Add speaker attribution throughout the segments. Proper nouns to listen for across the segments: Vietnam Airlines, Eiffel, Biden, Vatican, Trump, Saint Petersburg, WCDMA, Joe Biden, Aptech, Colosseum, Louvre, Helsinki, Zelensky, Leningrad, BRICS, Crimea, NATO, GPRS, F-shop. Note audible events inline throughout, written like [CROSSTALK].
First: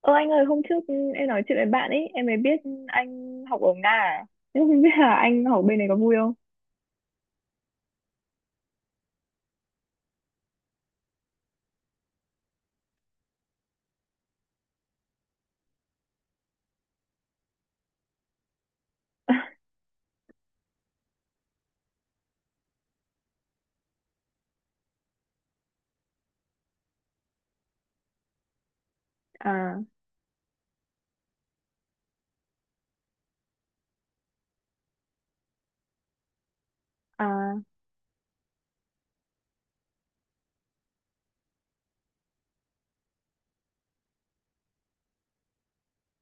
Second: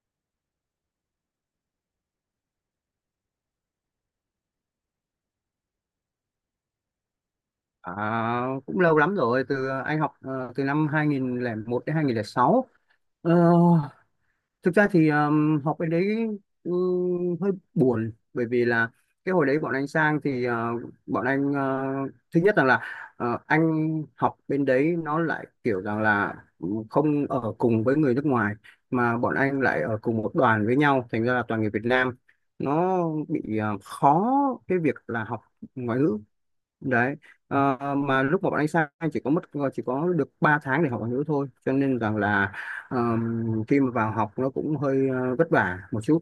Speaker 1: Ơ anh ơi, hôm trước em nói chuyện với bạn ấy, em mới biết anh học ở Nga à? Nhưng không biết là anh học bên này có vui không?
Speaker 2: À, cũng lâu lắm rồi từ anh học từ năm 2001 đến 2006. Ờ, Thực ra thì học bên đấy hơi buồn, bởi vì là cái hồi đấy bọn anh sang thì bọn anh thứ nhất rằng là anh học bên đấy nó lại kiểu rằng là không ở cùng với người nước ngoài, mà bọn anh
Speaker 1: À.
Speaker 2: lại ở cùng một đoàn với nhau, thành ra là toàn người Việt Nam. Nó bị khó cái việc là học ngoại ngữ đấy.
Speaker 1: À.
Speaker 2: Mà lúc mà bọn anh sang, anh chỉ có mất chỉ có được 3 tháng để học ngoại ngữ thôi, cho nên rằng là khi mà vào học nó cũng hơi vất vả một chút.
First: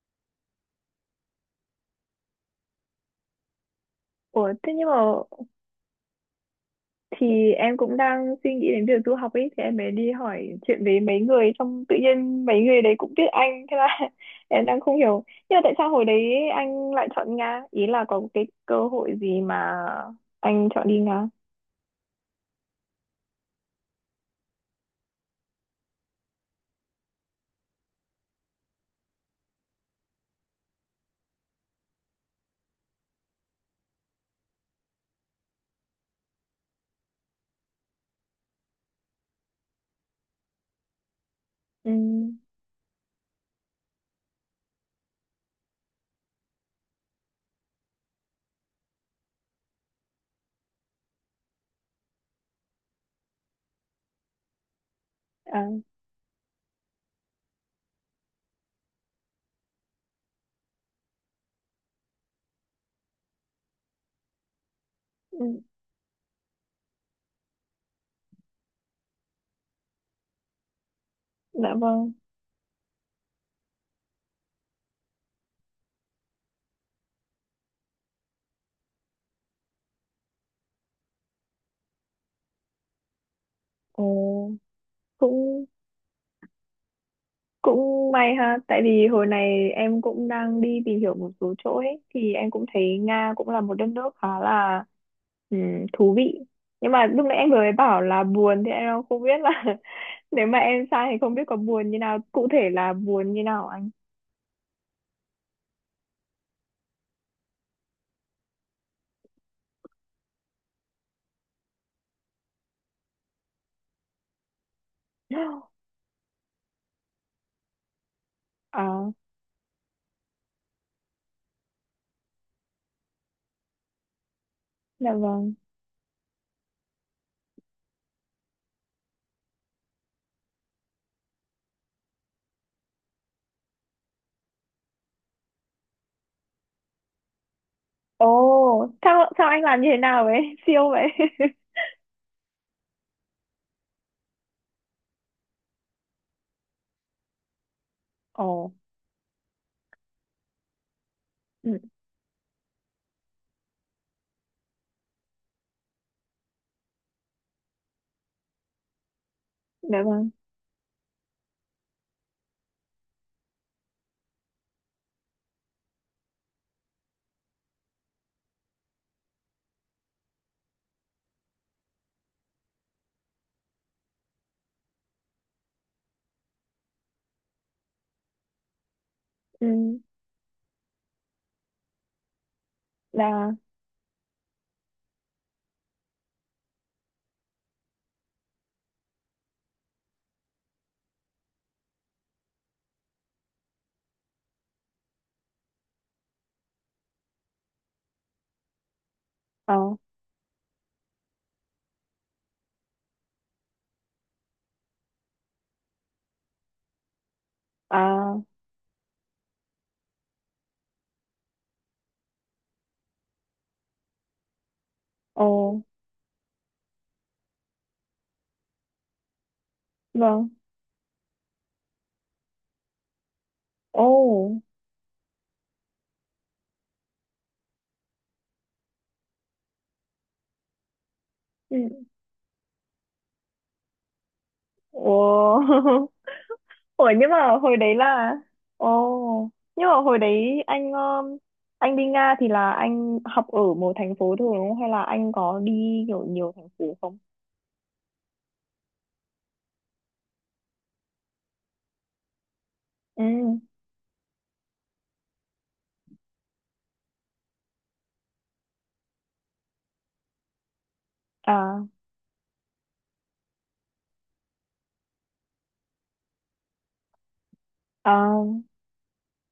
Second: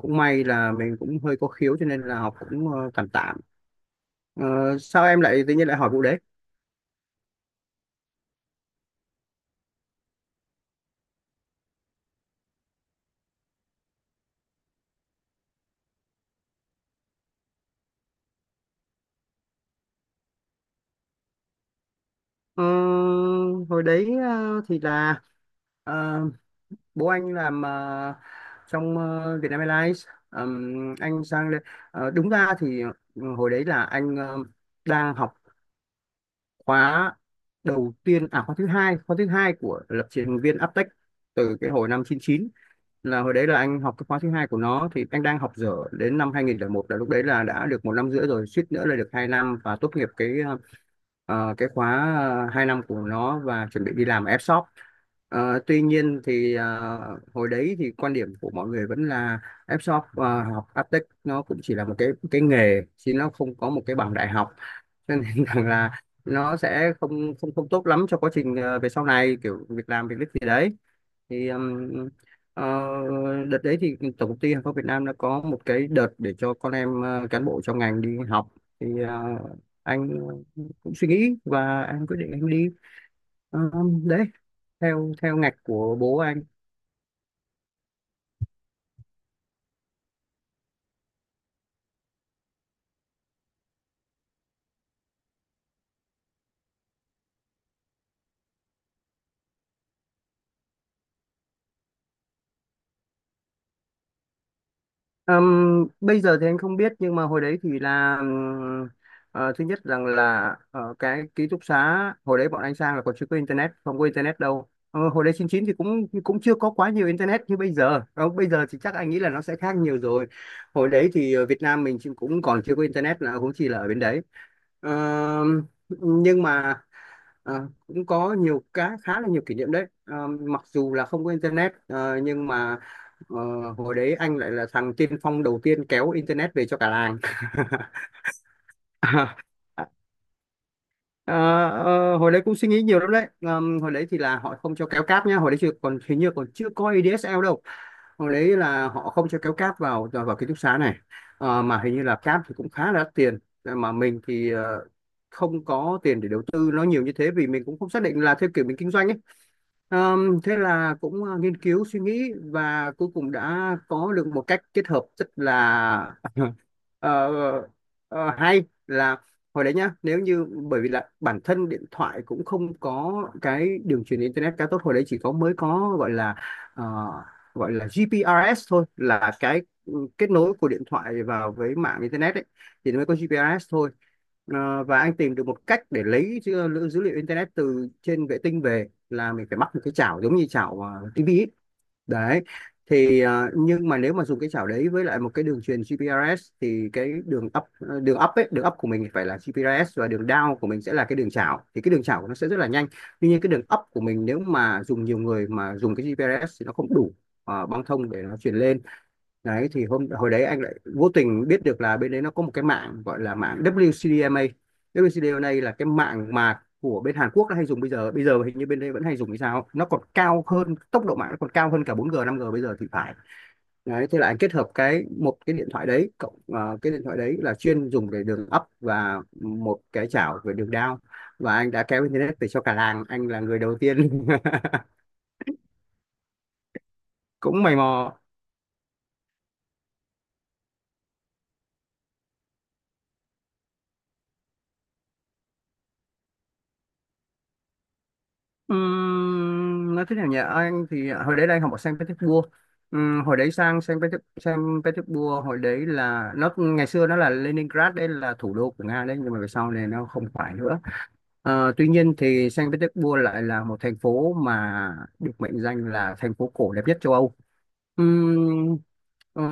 Speaker 2: Cũng may là mình cũng hơi có khiếu cho nên là học cũng tạm tạm. Ờ,
Speaker 1: Ủa. Thế nhưng mà
Speaker 2: Sao em lại tự nhiên lại hỏi vụ đấy?
Speaker 1: thì em cũng đang suy nghĩ đến việc du học ấy, thì em mới đi hỏi chuyện với mấy người, xong tự nhiên mấy người đấy cũng biết anh, thế là [LAUGHS] em đang không hiểu. Nhưng mà tại sao hồi đấy anh lại chọn Nga? Ý là có cái cơ hội gì mà anh chọn đi Nga?
Speaker 2: Ờ, Hồi đấy thì là ờ, bố anh làm trong Vietnam Airlines. Anh sang đây đúng ra thì hồi đấy là anh đang học khóa đầu tiên, à khóa thứ hai, khóa thứ hai của lập trình viên Aptech, từ cái hồi
Speaker 1: Ừ.
Speaker 2: năm 99. Là hồi đấy là anh học cái khóa thứ hai của nó, thì anh đang học dở, đến năm 2001 là lúc đấy là đã được 1 năm rưỡi rồi, suýt nữa là được 2 năm và tốt nghiệp cái cái khóa 2 năm của nó, và chuẩn bị đi làm ở F-shop.
Speaker 1: À.
Speaker 2: Tuy nhiên thì hồi đấy thì quan điểm của mọi người vẫn là F-shop, học Aptech nó cũng chỉ là một cái nghề chứ nó không có một cái bằng đại học, cho nên [LAUGHS]
Speaker 1: Ừ.
Speaker 2: rằng là nó sẽ không không không tốt lắm cho quá trình về sau này kiểu việc làm việc gì đấy. Thì
Speaker 1: Dạ vâng.
Speaker 2: ờ, đợt đấy thì tổng công ty hàng không Việt Nam đã có một cái đợt để cho con em cán bộ trong ngành đi học. Thì anh cũng suy nghĩ và anh quyết định anh đi. Ờ,
Speaker 1: Ồ,
Speaker 2: Đấy, theo theo ngạch
Speaker 1: cũng
Speaker 2: của bố anh.
Speaker 1: Cũng may ha, tại vì hồi này em cũng đang đi tìm hiểu một số chỗ ấy, thì em cũng thấy Nga cũng là một đất nước khá là ừm, thú vị. Nhưng mà lúc nãy anh vừa mới bảo là buồn thì em không biết là, [LAUGHS] nếu mà em sang thì không biết có buồn như nào, cụ thể là buồn như nào anh.
Speaker 2: Bây giờ thì anh không biết, nhưng mà hồi đấy thì là thứ nhất rằng là cái ký túc xá hồi đấy bọn anh sang là còn chưa có internet, không có internet đâu. Hồi đấy 99 thì
Speaker 1: [GASPS]
Speaker 2: cũng cũng chưa có quá nhiều internet như bây giờ. Ờ, Bây giờ thì chắc
Speaker 1: À.
Speaker 2: anh nghĩ là nó sẽ khác nhiều rồi. Hồi đấy thì Việt Nam mình cũng còn chưa có internet, là cũng chỉ là ở bên đấy. Ờ,
Speaker 1: Dạ vâng.
Speaker 2: nhưng mà cũng có nhiều cá khá là nhiều kỷ niệm đấy. Ờ, Mặc dù là không có internet, nhưng mà ờ, hồi đấy anh lại là thằng tiên phong đầu tiên kéo internet về cho cả làng.
Speaker 1: Ồ, sao sao anh làm như
Speaker 2: [LAUGHS]
Speaker 1: thế nào vậy? [LAUGHS] Siêu vậy.
Speaker 2: Ờ,
Speaker 1: [LAUGHS]
Speaker 2: Hồi đấy cũng suy nghĩ nhiều lắm đấy. Hồi đấy thì là họ không cho kéo cáp nhá, hồi đấy chưa còn, hình như còn chưa có ADSL đâu. Hồi đấy
Speaker 1: Ồ.
Speaker 2: là họ không cho kéo cáp vào vào vào ký túc xá này.
Speaker 1: Ừ.
Speaker 2: Mà hình như là cáp thì cũng khá là đắt tiền. Ờ, mà mình thì không có tiền để đầu tư nó nhiều như thế, vì mình cũng không xác định là theo kiểu mình kinh doanh ấy.
Speaker 1: Dạ vâng.
Speaker 2: Thế là cũng nghiên cứu suy nghĩ và cuối cùng đã có được một cách kết hợp rất là [LAUGHS] ờ, hay. Là hồi đấy nhá, nếu như, bởi vì là bản thân điện thoại cũng không có cái đường truyền internet khá tốt, hồi đấy chỉ có mới có gọi là ờ, gọi là GPRS thôi, là cái
Speaker 1: Ừ.
Speaker 2: ừ, kết nối của điện thoại vào với mạng internet ấy, thì nó mới có
Speaker 1: Là.
Speaker 2: GPRS thôi. Và anh tìm được một cách để lấy dữ liệu internet từ trên vệ tinh về, là mình phải mắc một cái chảo giống như chảo tivi ấy. Đấy, thì nhưng mà nếu mà dùng cái chảo đấy với lại một cái đường truyền GPRS thì cái đường up, đường up ấy, đường up của mình phải là
Speaker 1: Ờ.
Speaker 2: GPRS và đường down của mình sẽ là cái đường chảo, thì cái đường chảo của nó sẽ rất là nhanh. Tuy nhiên cái đường up của mình nếu mà dùng nhiều người mà dùng cái GPRS thì nó không đủ băng thông để
Speaker 1: À.
Speaker 2: nó truyền lên. Đấy, thì hồi đấy anh lại vô tình biết được là bên đấy nó có một cái mạng gọi là mạng WCDMA.
Speaker 1: Ồ.
Speaker 2: WCDMA là cái mạng mà của bên Hàn Quốc nó hay dùng. Bây giờ hình như bên đây vẫn hay dùng hay sao, nó còn cao
Speaker 1: Vâng.
Speaker 2: hơn, tốc độ mạng nó còn cao hơn cả 4G 5G bây giờ thì phải.
Speaker 1: Ồ.
Speaker 2: Đấy thế là anh kết hợp một cái điện thoại đấy cộng cái điện thoại đấy là chuyên dùng để đường up và một cái chảo về đường down, và anh
Speaker 1: Ừ.
Speaker 2: đã kéo internet về cho cả làng, anh là người đầu tiên.
Speaker 1: Ủa. [LAUGHS] Ủa, nhưng
Speaker 2: [LAUGHS]
Speaker 1: mà
Speaker 2: Cũng mày
Speaker 1: hồi đấy
Speaker 2: mò.
Speaker 1: là. Ồ, nhưng mà hồi đấy anh um, anh đi Nga thì là anh học ở một thành phố thôi đúng không? Hay là anh có đi kiểu nhiều thành phố không?
Speaker 2: Nói thế nào nhỉ, anh thì hồi đấy là anh học ở Saint Petersburg.
Speaker 1: Ừ.
Speaker 2: Hồi đấy sang Saint Petersburg, hồi đấy là nó, ngày xưa nó là Leningrad, đây là thủ đô của Nga đấy, nhưng mà về sau này nó không phải nữa.
Speaker 1: À.
Speaker 2: Tuy nhiên thì Saint Petersburg lại là một thành phố mà được mệnh danh là thành phố cổ đẹp nhất châu Âu.
Speaker 1: À.
Speaker 2: Ừm, ờ,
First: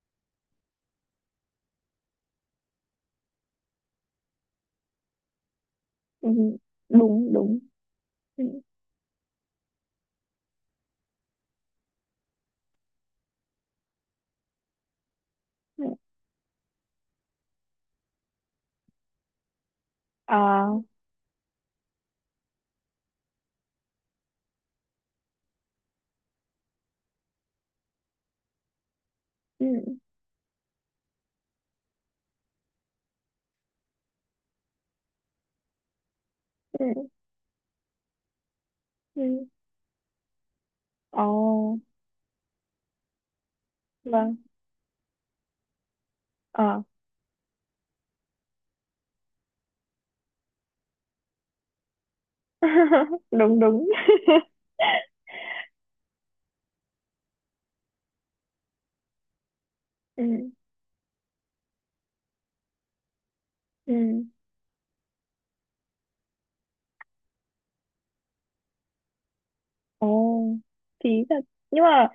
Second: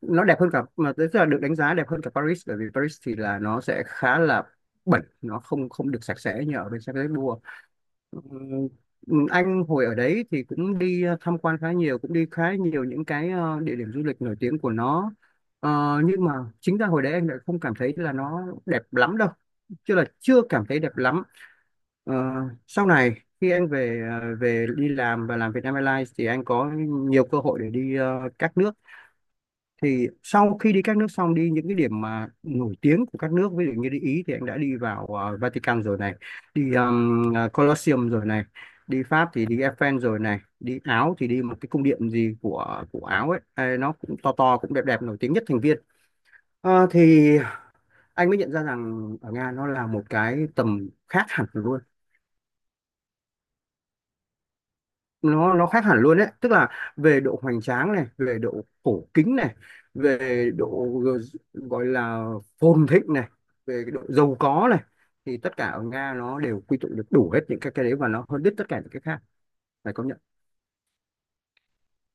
Speaker 2: nó đẹp hơn cả, mà tức là được đánh giá đẹp hơn cả Paris, bởi vì Paris thì là nó sẽ khá là bẩn, nó không không được sạch
Speaker 1: Ừ.
Speaker 2: sẽ như ở bên Saint
Speaker 1: Đúng,
Speaker 2: Petersburg.
Speaker 1: đúng. Ừ.
Speaker 2: Anh hồi ở đấy thì cũng đi tham quan khá nhiều, cũng đi khá nhiều những cái địa điểm du lịch nổi tiếng của nó. Ờ,
Speaker 1: Ừ.
Speaker 2: nhưng mà chính ra hồi đấy anh lại không cảm thấy là nó đẹp lắm đâu, chứ là chưa cảm
Speaker 1: À.
Speaker 2: thấy đẹp lắm. Ờ, Sau này khi anh về, ờ, về đi làm và làm Vietnam Airlines thì anh có nhiều cơ hội để đi các nước.
Speaker 1: Ừ.
Speaker 2: Thì sau khi đi các nước xong, đi những cái điểm mà nổi tiếng của các nước, ví dụ như đi Ý thì anh đã đi vào Vatican rồi này, đi
Speaker 1: Ừ.
Speaker 2: Colosseum rồi này, đi
Speaker 1: Ừ.
Speaker 2: Pháp thì đi Eiffel rồi này, đi Áo thì đi một cái
Speaker 1: Ồ.
Speaker 2: cung điện gì của Áo ấy. Ê, nó cũng to
Speaker 1: Vâng.
Speaker 2: to cũng đẹp đẹp, nổi tiếng nhất thành viên.
Speaker 1: À.
Speaker 2: Thì anh mới nhận ra rằng ở Nga nó là một cái tầm khác hẳn luôn,
Speaker 1: [LAUGHS] Đúng, đúng. [LAUGHS]
Speaker 2: nó khác hẳn luôn đấy, tức là về độ hoành tráng này, về độ cổ kính này,
Speaker 1: Ừ.
Speaker 2: về độ gọi là phồn thịnh này, về cái
Speaker 1: Ừ.
Speaker 2: độ giàu có này, thì tất cả ở Nga nó đều quy tụ được đủ hết những cái đấy, và nó hơn đứt tất cả những cái khác, phải
Speaker 1: Ồ,
Speaker 2: công nhận.
Speaker 1: phí thật. Nhưng mà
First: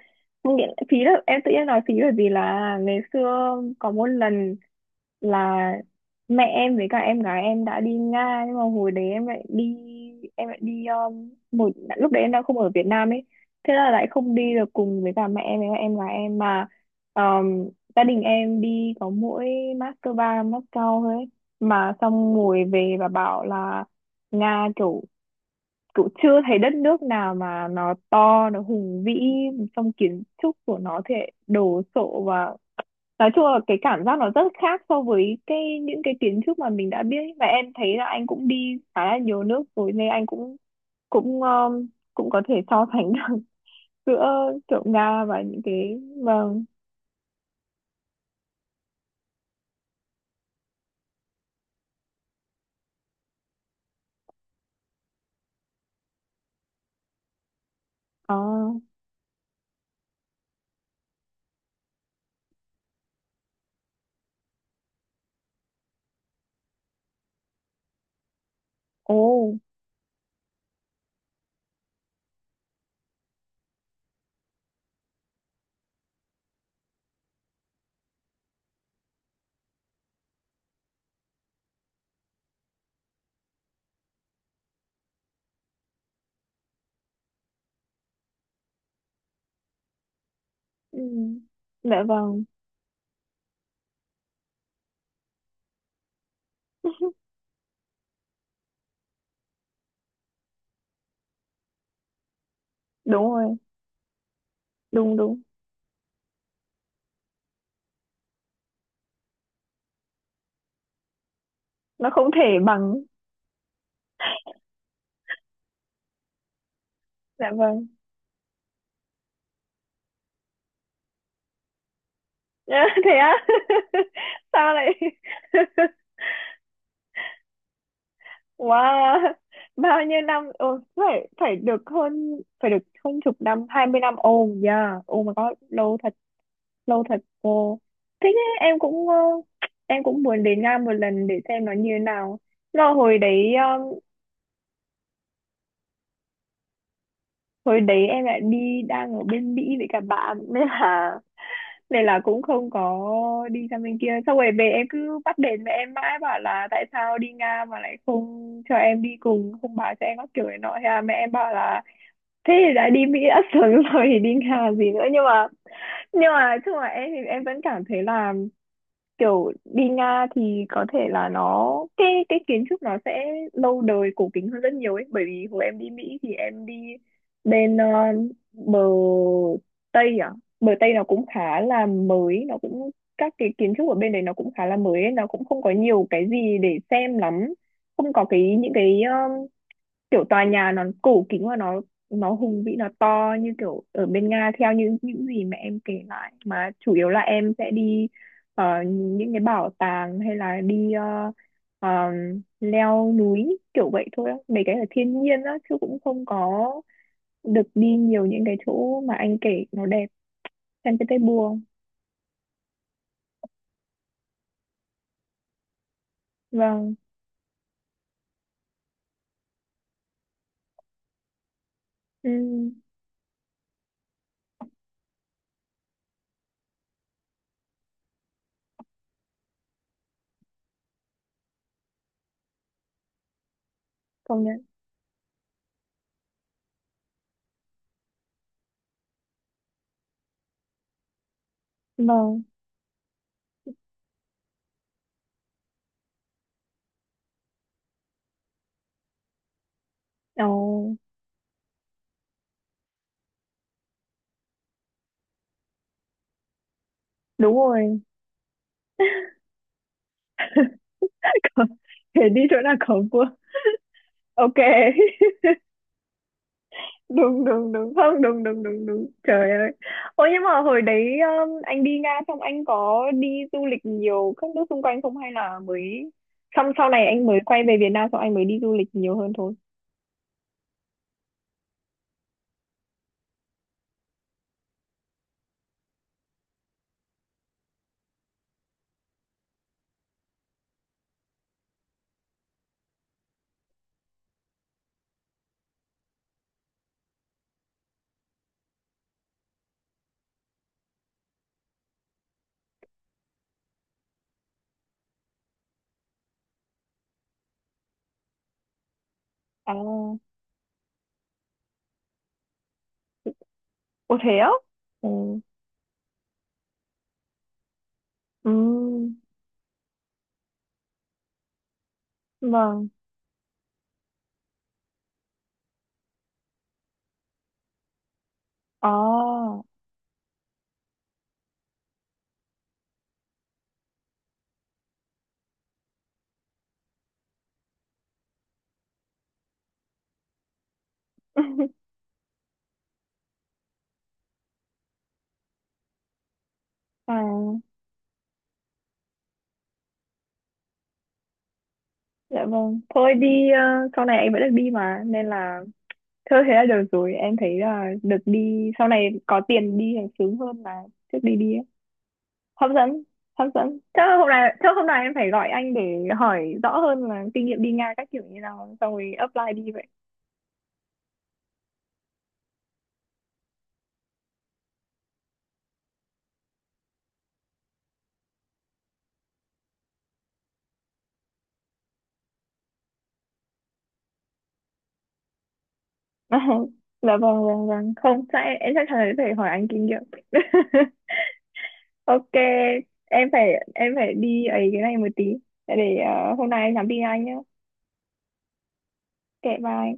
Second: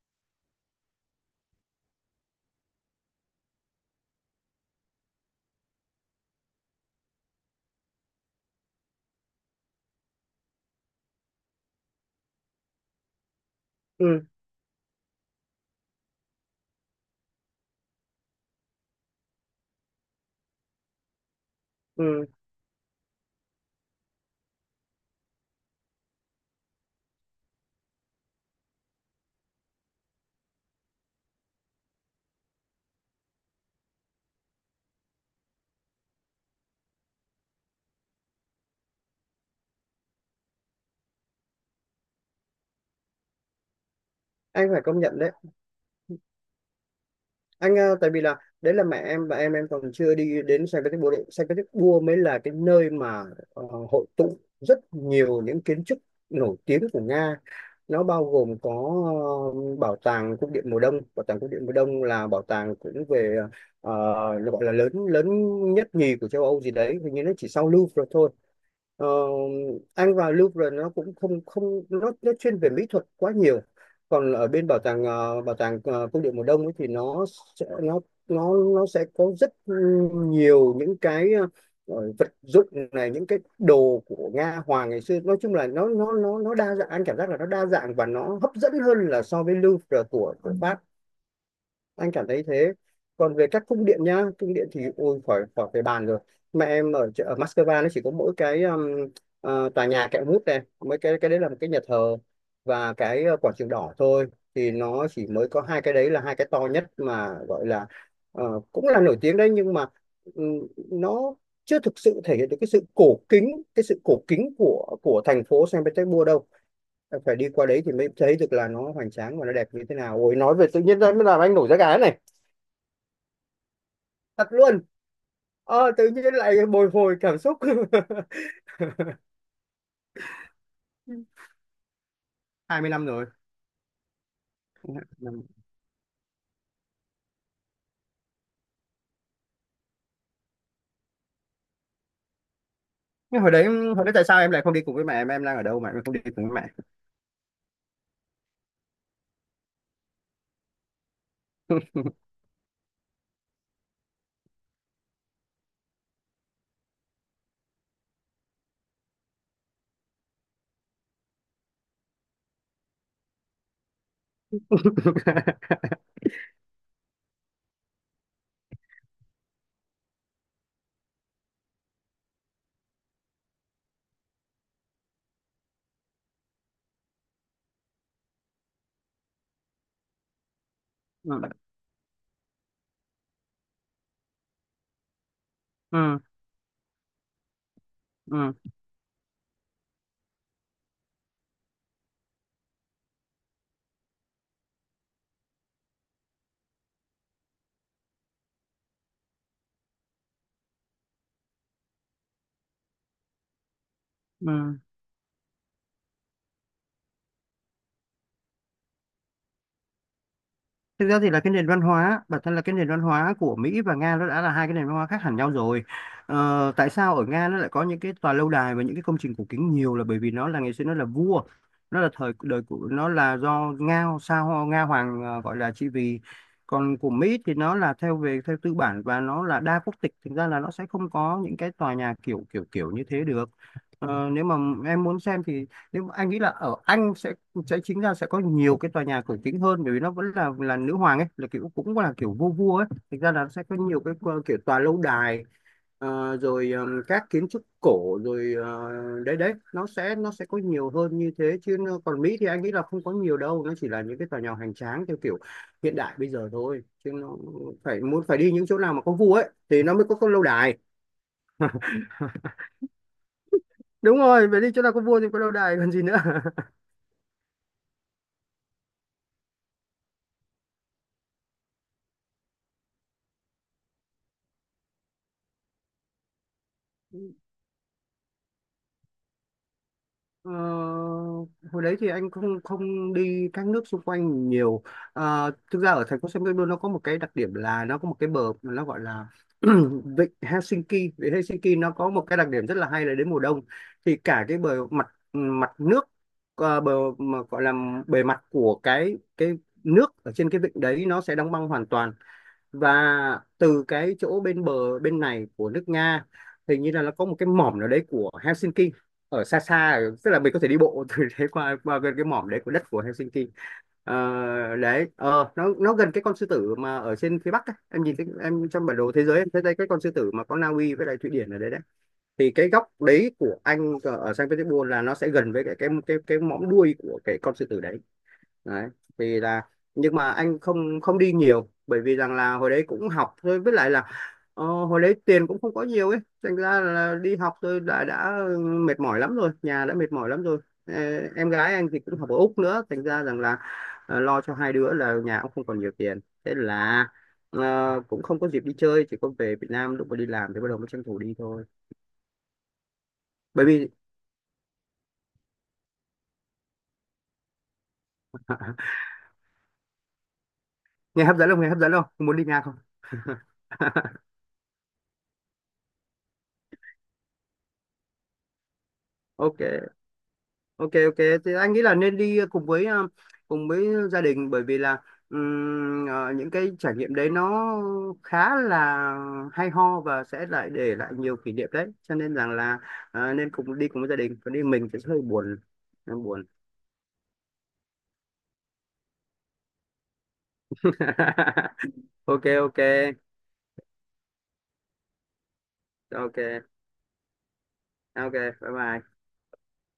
Speaker 1: không nghĩa, phí là em tự nhiên nói phí bởi vì là ngày xưa có một lần là mẹ em với cả em gái em đã đi Nga, nhưng mà hồi đấy em lại đi, một lúc đấy em đang không ở Việt Nam ấy, thế là lại
Speaker 2: Ừ,
Speaker 1: không đi được cùng với cả mẹ em với cả em gái em, mà um, gia đình em đi có mỗi Moscow, Moscow thôi ấy. Mà xong
Speaker 2: ừ,
Speaker 1: ngồi về và bảo là Nga kiểu cũng chưa thấy đất nước nào mà nó to, nó hùng vĩ, trong kiến trúc của nó thì lại đồ sộ, và nói chung là cái cảm giác nó rất khác so với cái những cái kiến trúc mà mình đã biết, và em thấy là anh cũng đi khá là nhiều nước rồi nên anh cũng cũng cũng có thể so sánh được [LAUGHS] giữa
Speaker 2: anh phải
Speaker 1: kiểu
Speaker 2: công nhận
Speaker 1: Nga
Speaker 2: đấy.
Speaker 1: và những cái. Vâng.
Speaker 2: Anh tại vì là đấy là mẹ em và em còn chưa đi đến Saint Petersburg. Saint Petersburg mới là cái nơi mà ờ, hội tụ rất nhiều những kiến trúc nổi tiếng của Nga. Nó bao
Speaker 1: À.
Speaker 2: gồm có ờ, bảo tàng cung điện mùa đông. Bảo tàng cung điện mùa đông là bảo tàng cũng về ờ, nó gọi là lớn lớn nhất nhì của châu Âu gì đấy, hình như nó chỉ sau Louvre thôi. Ờ,
Speaker 1: Ồ.
Speaker 2: anh vào Louvre nó cũng không không, nó chuyên về mỹ thuật quá nhiều. Còn ở bên bảo tàng, cung điện mùa đông ấy thì sẽ nó nó sẽ có rất nhiều những cái vật dụng này, những cái đồ của Nga hoàng ngày xưa. Nói chung là nó đa dạng, anh cảm giác là nó đa dạng và nó hấp dẫn hơn là so với Louvre của Pháp,
Speaker 1: Ừ. Dạ
Speaker 2: anh cảm thấy
Speaker 1: vâng.
Speaker 2: thế. Còn về các cung điện nhá, cung điện thì ôi khỏi khỏi phải bàn rồi. Mẹ em
Speaker 1: [LAUGHS]
Speaker 2: ở Moscow nó chỉ có mỗi cái tòa nhà kẹo mút này, mấy cái đấy là một cái nhà thờ, và cái
Speaker 1: Đúng
Speaker 2: quảng
Speaker 1: rồi,
Speaker 2: trường đỏ thôi. Thì nó
Speaker 1: đúng
Speaker 2: chỉ
Speaker 1: đúng,
Speaker 2: mới có hai cái đấy, là hai cái to nhất, mà gọi là cũng là nổi tiếng đấy, nhưng mà nó chưa thực
Speaker 1: nó
Speaker 2: sự
Speaker 1: không
Speaker 2: thể hiện được
Speaker 1: thể
Speaker 2: cái sự
Speaker 1: bằng.
Speaker 2: cổ kính, cái sự cổ kính của thành phố Saint Petersburg đâu. Em phải đi
Speaker 1: Dạ
Speaker 2: qua đấy
Speaker 1: vâng.
Speaker 2: thì mới thấy được là nó hoành tráng và nó đẹp như thế nào. Ôi, nói về tự nhiên ra mới làm anh nổi da gà này,
Speaker 1: Nhá, thế á. [LAUGHS]
Speaker 2: thật
Speaker 1: Sao
Speaker 2: luôn.
Speaker 1: lại. [LAUGHS]
Speaker 2: Tự nhiên lại bồi hồi cảm xúc. [LAUGHS]
Speaker 1: Wow, bao nhiêu năm. Ồ, phải phải được hơn, phải được
Speaker 2: 20 năm
Speaker 1: hơn
Speaker 2: rồi.
Speaker 1: chục năm, 20 năm. Ồ, yeah, oh my god, lâu thật, lâu thật. Cô, thế nhá, em cũng muốn đến Nga một lần để xem nó như thế nào. Là hồi
Speaker 2: Nhưng hồi
Speaker 1: đấy
Speaker 2: đấy,
Speaker 1: ờ,
Speaker 2: hồi đấy, tại sao em lại không đi cùng với mẹ? Em đang ở đâu mà em không đi cùng với mẹ?
Speaker 1: hồi đấy em lại đi đang ở bên Mỹ với cả bạn, nên là cũng không có đi sang bên kia, xong rồi về em cứ bắt đền mẹ em mãi, bảo là tại sao đi Nga mà lại không cho em đi cùng, không báo cho em các kiểu này nọ, thế là mẹ em bảo là thế thì đã đi Mỹ đã sướng [LAUGHS] rồi thì đi Nga làm gì nữa. nhưng mà
Speaker 2: [LAUGHS]
Speaker 1: nhưng mà chung là em thì em vẫn cảm thấy là kiểu đi Nga thì có thể là nó, cái kiến trúc nó sẽ lâu đời cổ kính hơn rất nhiều ấy, bởi vì hồi em đi Mỹ thì em đi bên ờ, bờ Tây à, bờ Tây nó cũng
Speaker 2: Ừ.
Speaker 1: khá là mới, nó cũng, các cái kiến trúc ở bên đấy nó cũng khá là mới ấy, nó cũng không có nhiều
Speaker 2: Ừ.
Speaker 1: cái gì để xem lắm, không có
Speaker 2: Ừ.
Speaker 1: cái những cái kiểu tòa nhà nó cổ kính và nó hùng vĩ, nó to như kiểu ở bên Nga theo như những gì mà em kể lại. Mà chủ yếu là em sẽ đi những cái bảo tàng, hay là đi ờ, leo núi kiểu vậy thôi á, mấy cái
Speaker 2: Ừ.
Speaker 1: ở thiên nhiên á, chứ cũng không có được đi nhiều những cái chỗ mà anh kể nó đẹp. San
Speaker 2: Thực ra thì là cái
Speaker 1: Petersburg.
Speaker 2: nền văn hóa, bản thân là cái nền văn hóa của Mỹ và Nga nó đã là hai cái nền văn hóa khác hẳn nhau rồi. Ờ, tại
Speaker 1: Vâng.
Speaker 2: sao ở Nga nó lại có những cái tòa lâu đài và những cái công trình cổ kính nhiều là bởi vì nó là ngày xưa nó là vua, nó là
Speaker 1: Ừ,
Speaker 2: thời đời của nó là do Nga sao Nga hoàng gọi là trị vì. Còn của Mỹ thì nó là theo về theo tư bản và nó là đa quốc tịch, thực ra là nó sẽ không có những cái tòa nhà kiểu kiểu kiểu như thế được. Ờ,
Speaker 1: công
Speaker 2: nếu mà
Speaker 1: nhận.
Speaker 2: em muốn xem thì, nếu mà anh nghĩ là ở Anh sẽ chính ra sẽ có nhiều cái tòa nhà cổ kính hơn bởi vì nó vẫn là nữ hoàng ấy, là kiểu cũng là kiểu
Speaker 1: Vâng.
Speaker 2: vua vua ấy, thực ra là sẽ có nhiều cái kiểu tòa lâu đài, rồi các kiến trúc cổ rồi đấy đấy, nó sẽ có
Speaker 1: Ồ,
Speaker 2: nhiều hơn như thế chứ còn Mỹ thì anh nghĩ là không có nhiều đâu, nó chỉ là những cái tòa nhà hoành tráng theo kiểu hiện đại bây giờ thôi, chứ nó
Speaker 1: đúng rồi.
Speaker 2: phải muốn phải đi những chỗ nào mà có vua ấy thì nó mới có lâu đài.
Speaker 1: [LAUGHS] Thế đi chỗ nào có vua?
Speaker 2: Đúng rồi,
Speaker 1: OK.
Speaker 2: phải đi chỗ nào có vua thì có lâu đài còn gì nữa. [LAUGHS]
Speaker 1: Đúng đúng đúng, không, đúng đúng đúng đúng, trời ơi. Ôi nhưng mà hồi đấy, anh đi Nga xong anh có đi du lịch nhiều các nước xung quanh không, hay là mới xong sau này anh mới quay về Việt Nam xong anh mới đi du lịch nhiều hơn thôi?
Speaker 2: Ờ, hồi đấy thì anh không không đi các nước xung quanh nhiều. Ờ, thực ra ở thành phố San Pedro nó có một cái đặc điểm là nó có một cái bờ mà nó gọi là [CLEARS THROAT] vịnh Helsinki. Vịnh Helsinki nó có một cái đặc điểm rất là hay là đến mùa đông thì cả cái bờ mặt, mặt nước, ờ, bờ mà gọi là bề mặt của cái nước ở trên cái vịnh đấy nó sẽ đóng băng hoàn toàn, và từ cái chỗ bên bờ bên này của nước Nga, hình như là nó có một cái mỏm nào đấy của Helsinki ở xa
Speaker 1: À.
Speaker 2: xa tức là mình có thể đi bộ [LAUGHS] từ đấy qua qua gần cái mỏm đấy của đất của Helsinki.
Speaker 1: Ồ, thế á.
Speaker 2: Ờ, đấy,
Speaker 1: Ừ.
Speaker 2: nó gần cái con sư tử mà ở trên phía Bắc ấy. Em nhìn thấy em trong bản đồ
Speaker 1: Ừ.
Speaker 2: thế giới, em thấy đây cái con sư tử mà có Na Uy với lại Thụy Điển ở đấy đấy, thì cái
Speaker 1: Vâng.
Speaker 2: góc đấy của anh ở ở Saint Petersburg là nó sẽ gần với cái mõm đuôi của cái con sư tử đấy. Đấy, thì
Speaker 1: À.
Speaker 2: là, nhưng mà anh không không đi nhiều bởi vì rằng là hồi đấy cũng học thôi, với lại là hồi đấy tiền cũng không có nhiều ấy, thành ra là đi học thôi đã mệt mỏi lắm rồi, nhà đã mệt mỏi lắm rồi. Ờ, em gái
Speaker 1: [LAUGHS]
Speaker 2: anh thì cũng học ở Úc nữa thành ra rằng là lo cho hai đứa là nhà cũng không còn nhiều tiền, thế là
Speaker 1: À.
Speaker 2: cũng không có dịp đi chơi, chỉ có về Việt Nam lúc mà đi làm thì bắt đầu mới tranh thủ đi thôi,
Speaker 1: Dạ vâng, thôi đi,
Speaker 2: bởi vì
Speaker 1: sau này anh vẫn được đi mà nên là, thôi thế là được rồi, em thấy là được đi sau này có tiền đi thì sướng hơn là trước
Speaker 2: nghe
Speaker 1: đi
Speaker 2: hấp dẫn
Speaker 1: đi
Speaker 2: không,
Speaker 1: ấy.
Speaker 2: nghe hấp dẫn không, muốn đi Nga
Speaker 1: Hấp
Speaker 2: không?
Speaker 1: dẫn, hấp dẫn, chắc hôm nay em phải gọi anh để hỏi rõ hơn là kinh nghiệm đi Nga các kiểu như nào, xong rồi
Speaker 2: [LAUGHS] Ok.
Speaker 1: apply đi vậy.
Speaker 2: Ok, ok. Thì anh nghĩ là nên đi cùng với cùng với gia đình, bởi vì là những cái trải nghiệm đấy nó khá là hay ho và sẽ lại để lại nhiều kỷ niệm đấy, cho nên rằng là nên cùng đi cùng với gia đình, còn đi mình thì sẽ hơi buồn, hơi buồn.
Speaker 1: [LAUGHS] Dạ vâng vâng vâng, không chắc em chắc chắn là phải hỏi anh kinh nghiệm. [LAUGHS]
Speaker 2: [LAUGHS]
Speaker 1: OK.
Speaker 2: Ok. Ok,
Speaker 1: Em phải em phải đi ấy, cái này một tí, để hôm nay
Speaker 2: ok.
Speaker 1: em nhắn tin anh nhé.
Speaker 2: Ok, bye bye.
Speaker 1: Kệ, bye.